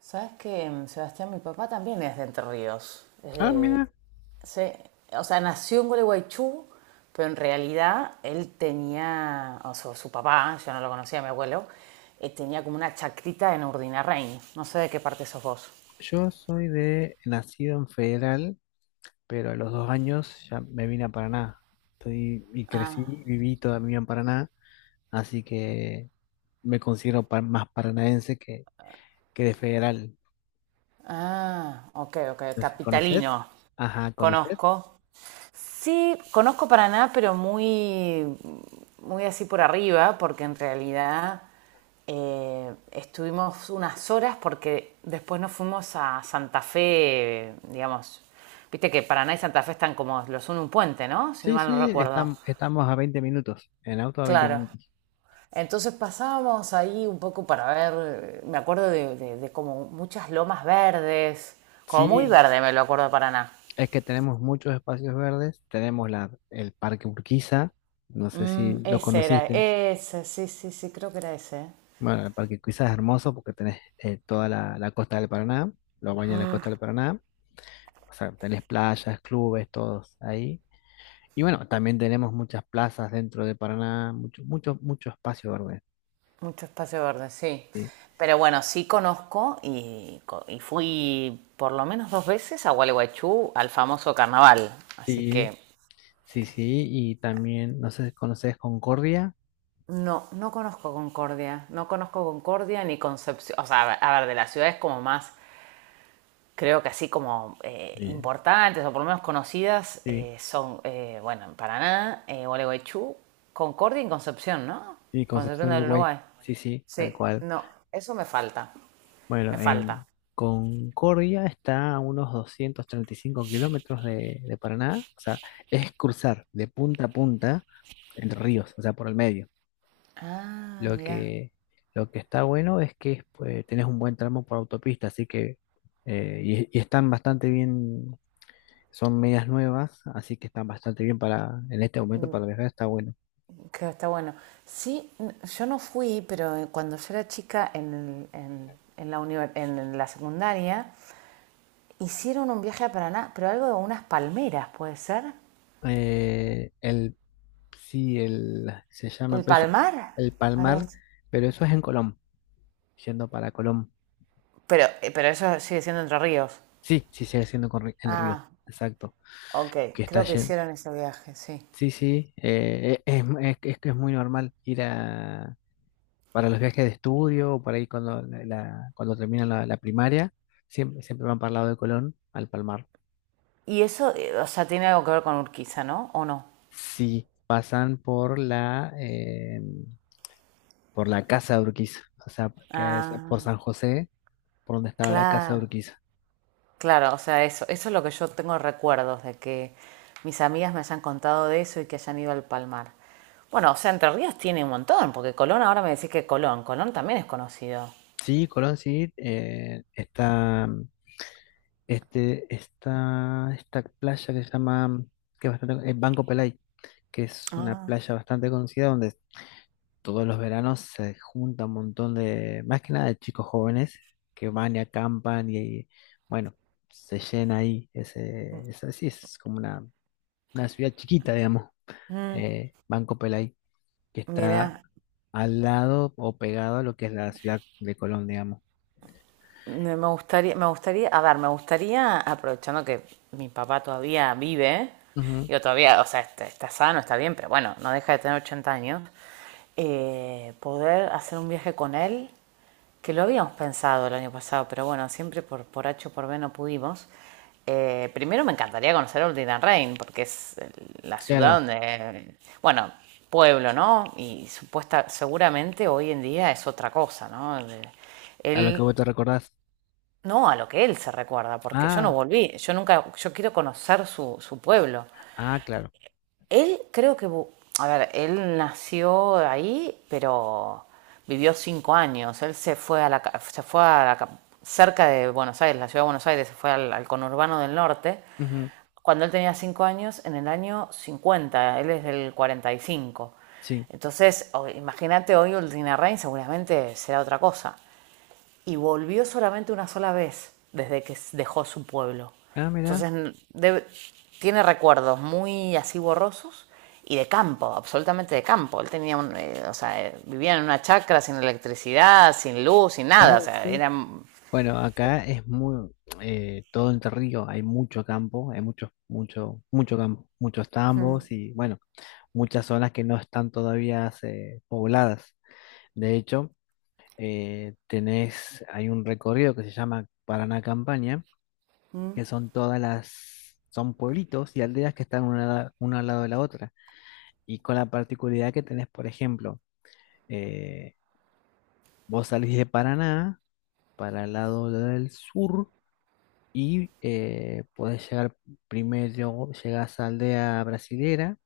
Sabes que Sebastián, mi papá también es de Entre Ríos. Es Ah, de- mira, se- o sea, Nació en Gualeguaychú, pero en realidad él tenía, o sea, su papá, yo no lo conocía, mi abuelo, tenía como una chacrita en Urdinarrain. No sé de qué parte sos vos. yo soy de nacido en Federal, pero a los 2 años ya me vine a Paraná. Estoy y crecí Ah, y viví toda mi vida en Paraná, así que me considero más paranaense que de Federal. ah, ok, ok, Entonces, ¿conoces? capitalino. Ajá, ¿conoces? Conozco, sí, conozco Paraná, pero muy así por arriba, porque en realidad estuvimos unas horas porque después nos fuimos a Santa Fe, digamos. Viste que Paraná y Santa Fe están como los uno un puente, ¿no? Si no Sí, mal no sí, recuerdo. Estamos a 20 minutos, en auto a 20 Claro. minutos. Entonces pasábamos ahí un poco para ver, me acuerdo de como muchas lomas verdes, como muy Sí, verde me lo acuerdo de Paraná. es que tenemos muchos espacios verdes, tenemos el Parque Urquiza, no sé Mm, si lo ese era, conociste. ese, sí, sí, sí, creo que era ese. Bueno, el Parque Cuiza es hermoso porque tenés toda la costa del Paraná, lo baña la costa del Paraná, o sea, tenés playas, clubes, todos ahí. Y bueno, también tenemos muchas plazas dentro de Paraná, mucho, mucho, mucho espacio verde. Mucho espacio verde, sí. Sí, Pero bueno, sí conozco y fui por lo menos dos veces a Gualeguaychú al famoso carnaval. Así sí, que sí, sí, y también, no sé si conoces Concordia. no, no conozco Concordia. No conozco Concordia ni Concepción. O sea, a ver, de las ciudades como más, creo que así como Sí, importantes o por lo menos conocidas sí, son, bueno, en Paraná, Gualeguaychú, Concordia y Concepción, ¿no? sí, Concepción Concepción del Uruguay, Uruguay. sí, sí, tal Sí, cual. no, eso me falta. Me Bueno, falta. en Concordia está a unos 235 kilómetros de Paraná, o sea, es cruzar de punta a punta Entre Ríos, o sea, por el medio. Ah, Lo mira. que, lo que está bueno es que pues, tenés un buen tramo por autopista, así que, y están bastante bien, son medias nuevas, así que están bastante bien para, en este momento para viajar, está bueno. Que está bueno. Sí, yo no fui, pero cuando yo era chica en la, univers en la secundaria, hicieron un viaje a Paraná, pero algo de unas palmeras, ¿puede ser? Eh, el, sí, se llama ¿El peso, Palmar? el Algo Palmar, así. pero eso es en Colón, yendo para Colón. Pero eso sigue siendo Entre Ríos. Sí, sí, sigue siendo el río, Ah, exacto, ok, que está creo que yendo. hicieron ese viaje, sí. Sí, sí, es que es muy normal ir para los viajes de estudio, o por ahí cuando terminan la primaria, siempre van para el lado de Colón, al Palmar. Y eso, o sea, tiene algo que ver con Urquiza, ¿no? ¿O no? Sí, pasan por la Casa de Urquiza, o sea, que es por Ah, San José, por donde estaba la Casa de claro. Urquiza. Claro, o sea, eso es lo que yo tengo recuerdos de que mis amigas me hayan contado de eso y que hayan ido al Palmar. Bueno, o sea, Entre Ríos tiene un montón, porque Colón ahora me decís que Colón también es conocido. Sí, Colón, sí, está esta playa que se llama, que es bastante, Banco Pelay, que es una Ah, playa bastante conocida donde todos los veranos se junta un montón de, más que nada de chicos jóvenes que van y acampan y bueno, se llena ahí, ese, es sí es como una ciudad chiquita, digamos, mm, Banco Pelay, que está mira, al lado o pegado a lo que es la ciudad de Colón, digamos. Me gustaría, a ver, me gustaría, aprovechando que mi papá todavía vive, Ujú, yo todavía, o sea, está, está sano, está bien, pero bueno, no deja de tener 80 años, poder hacer un viaje con él que lo habíamos pensado el año pasado, pero bueno, siempre por H o por B no pudimos. Primero me encantaría conocer Ordina porque es la ciudad claro, donde, bueno, pueblo, ¿no? Y supuesta, seguramente hoy en día es otra cosa, ¿no? a lo que Él, vos te recordás. no a lo que él se recuerda, porque yo no Ah, volví, yo nunca, yo quiero conocer su, su pueblo. ah, claro. Él creo que, a ver, él nació ahí, pero vivió 5 años. Él se fue a la, se fue a la cerca de Buenos Aires, la ciudad de Buenos Aires, se fue al conurbano del norte. Ujú, Cuando él tenía 5 años, en el año 50, él es del 45. sí. Entonces, imagínate hoy Ultinarrain seguramente será otra cosa y volvió solamente una sola vez desde que dejó su pueblo. Ah, mirá, Entonces debe- tiene recuerdos muy así borrosos y de campo, absolutamente de campo. Él tenía un, o sea, vivía en una chacra sin electricidad, sin luz, sin nada. O claro, sea, sí. era Bueno, acá es muy todo Entre Ríos, hay mucho campo, hay mucho, mucho, mucho campo, muchos tambos y bueno, muchas zonas que no están todavía pobladas. De hecho, hay un recorrido que se llama Paraná Campaña, que son todas las, son pueblitos y aldeas que están una al lado de la otra. Y con la particularidad que tenés, por ejemplo, eh, vos salís de Paraná para el lado del sur y podés llegar primero, llegás a Aldea Brasilera,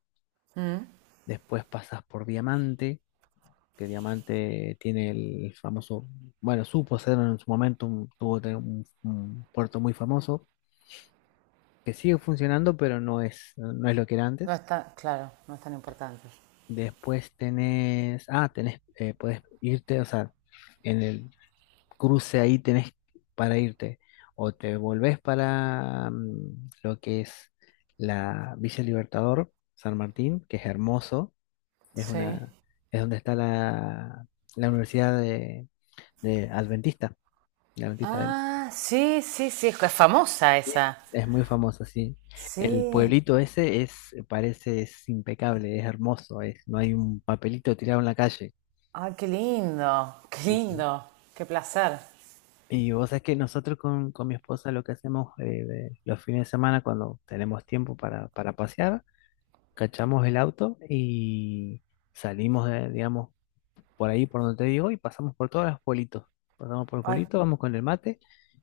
mm, después pasas por Diamante, que Diamante tiene el famoso, bueno, supo ser en su momento, un, tuvo te- un puerto muy famoso, que sigue funcionando, pero no es lo que era no antes. es tan, claro, no es tan importante. Después podés irte, o sea, en el cruce ahí tenés para irte. O te volvés para lo que es la Villa Libertador, San Martín, que es hermoso, es Sí. una, es donde está la Universidad de Adventista, la Adventista del Ah, sí, sí, sí, es famosa Sí, esa. es muy famosa, sí. El Sí. pueblito ese es, parece, es impecable, es hermoso, es, no hay un papelito tirado en la calle. Ay, qué lindo, qué Sí, sí. lindo, qué placer. Y vos sabés que nosotros con mi esposa lo que hacemos los fines de semana cuando tenemos tiempo para, pasear, cachamos el auto y salimos, de, digamos, por ahí por donde te digo y pasamos por todos los pueblitos. Pasamos por el Ay, pueblito, vamos con el mate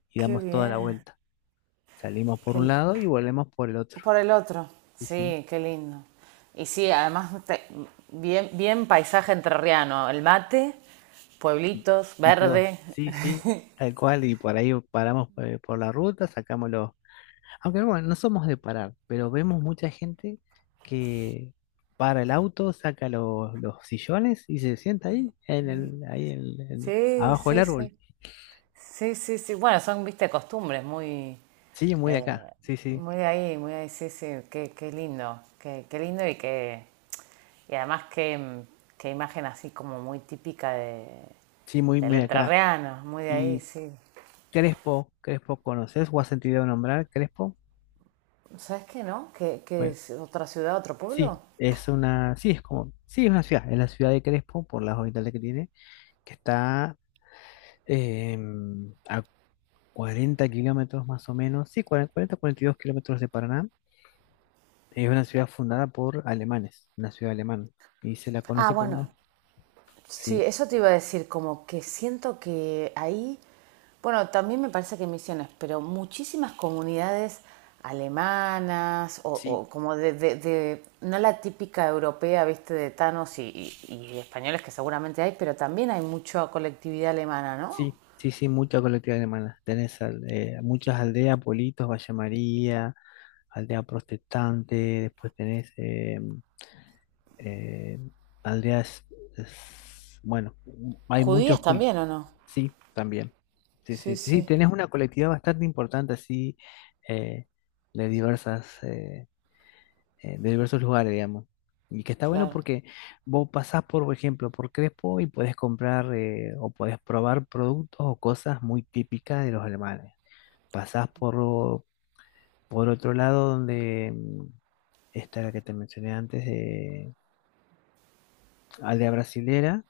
y qué damos toda la bien. vuelta. Salimos por un lado Qué, y volvemos por el otro. por el otro. Sí, sí. Sí, qué lindo. Y sí, además, te- bien, bien paisaje entrerriano. El mate, Y, pueblitos, y todo. verde. Sí, sí, tal cual. Y por ahí paramos por la ruta, aunque bueno, no somos de parar, pero vemos mucha gente que para el auto, saca los sillones y se sienta ahí, Sí, abajo del sí, árbol. sí. Sí, sí, sí. Bueno, son, viste, costumbres Sí, muy de eh, acá, sí, sí, muy de ahí, muy de ahí. Sí, sí. Qué, qué lindo. Qué, qué lindo y que y además qué, qué imagen así como muy típica de, sí, muy, del muy de acá. entrerriano. Muy de ahí, Y sí. Crespo, Crespo, ¿conoces o has sentido nombrar Crespo? ¿Sabes qué, no? ¿Qué, qué Bueno, es otra ciudad, otro sí, pueblo? es una, sí, es como, sí, es una ciudad, es la ciudad de Crespo, por las habitantes que tiene, que está a 40 kilómetros más o menos, sí, 42 kilómetros de Paraná. Es una ciudad fundada por alemanes, una ciudad alemana. Y se la Ah, conoce como... bueno, sí, Sí, eso te iba a decir, como que siento que ahí, bueno, también me parece que misiones, pero muchísimas comunidades alemanas sí, o como no la típica europea, viste, de tanos y españoles que seguramente hay, pero también hay mucha colectividad alemana, ¿no? sí, sí, sí, mucha colectividad alemana. Tenés muchas aldeas, Politos, Valle María, aldea protestante, después tenés eh, aldeas... bueno, hay muchos... Judías poli- también, ¿o no? Sí, también. Sí, sí, Sí, sí, sí, tenés una colectividad bastante importante así, eh, de diversas... de diversos lugares, digamos. Y que está bueno claro. porque vos pasás, por ejemplo, por Crespo y podés comprar o podés probar productos o cosas muy típicas de los alemanes. Pasás por, o- por otro lado donde está la que te mencioné antes, de Aldea Brasilera,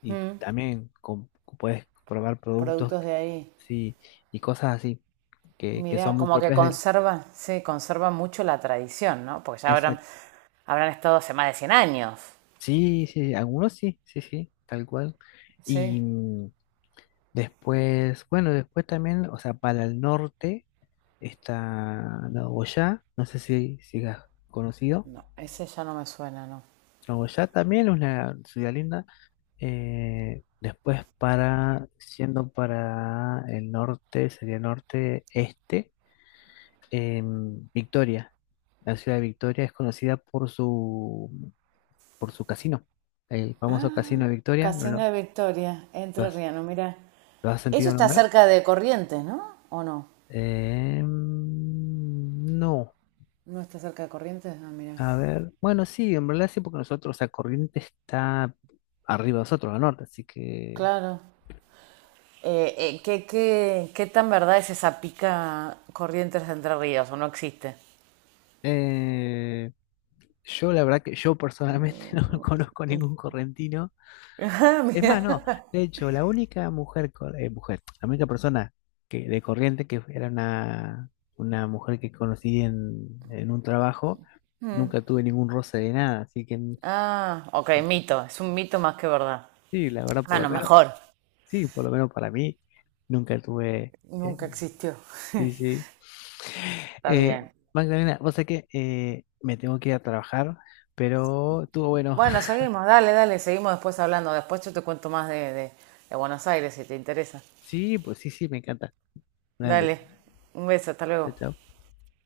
y Mm, también podés probar productos productos de ahí. sí, y cosas así, que son Mira, muy como que propias del... conservan, sí, conservan mucho la tradición, ¿no? Porque ya habrán, Exacto. habrán estado hace más de 100 años. Sí, sí, algunos sí, sí, sí, tal cual. Sí, Y, mm, Después, bueno, después también, o sea, para el norte está Nagoya, no sé si has conocido. no, ese ya no me suena, no. Nagoya también es una ciudad linda. Después siendo para el norte, sería norte este, Victoria. La ciudad de Victoria es conocida por su, casino, el famoso Ah, casino de Victoria, ¿no Casino de Victoria, lo Entre has, Riano, mira. lo has Eso sentido está nombrar? cerca de Corrientes, ¿no? ¿O no? Em, no. ¿No está cerca de Corrientes? Ah, mira. A ver, bueno, sí, en realidad sí, porque nosotros, o sea, Corrientes está arriba de nosotros, al norte, así que Claro. ¿Qué, qué, qué tan verdad es esa pica Corrientes de Entre Ríos? ¿O no existe? eh, yo la verdad que yo personalmente no conozco ningún correntino. Ah, Es más, no, mira. de hecho, la única mujer, la única persona de Corrientes que era una mujer que conocí en un trabajo, Mm. nunca tuve ningún roce de nada, así que Ah, ok, mito. Es un mito más que verdad. sí, la verdad, por lo Bueno, menos, mejor. sí, por lo menos para mí, nunca tuve... eh, Nunca existió. Sí, sí. Está Eh, bien. Magdalena, vos sabés que me tengo que ir a trabajar, pero estuvo bueno. Bueno, seguimos, dale, dale, seguimos después hablando. Después yo te cuento más de Buenos Aires si te interesa. Sí, pues sí, sí, me encanta. Dale. Dale, un beso, hasta Chao, luego. chao.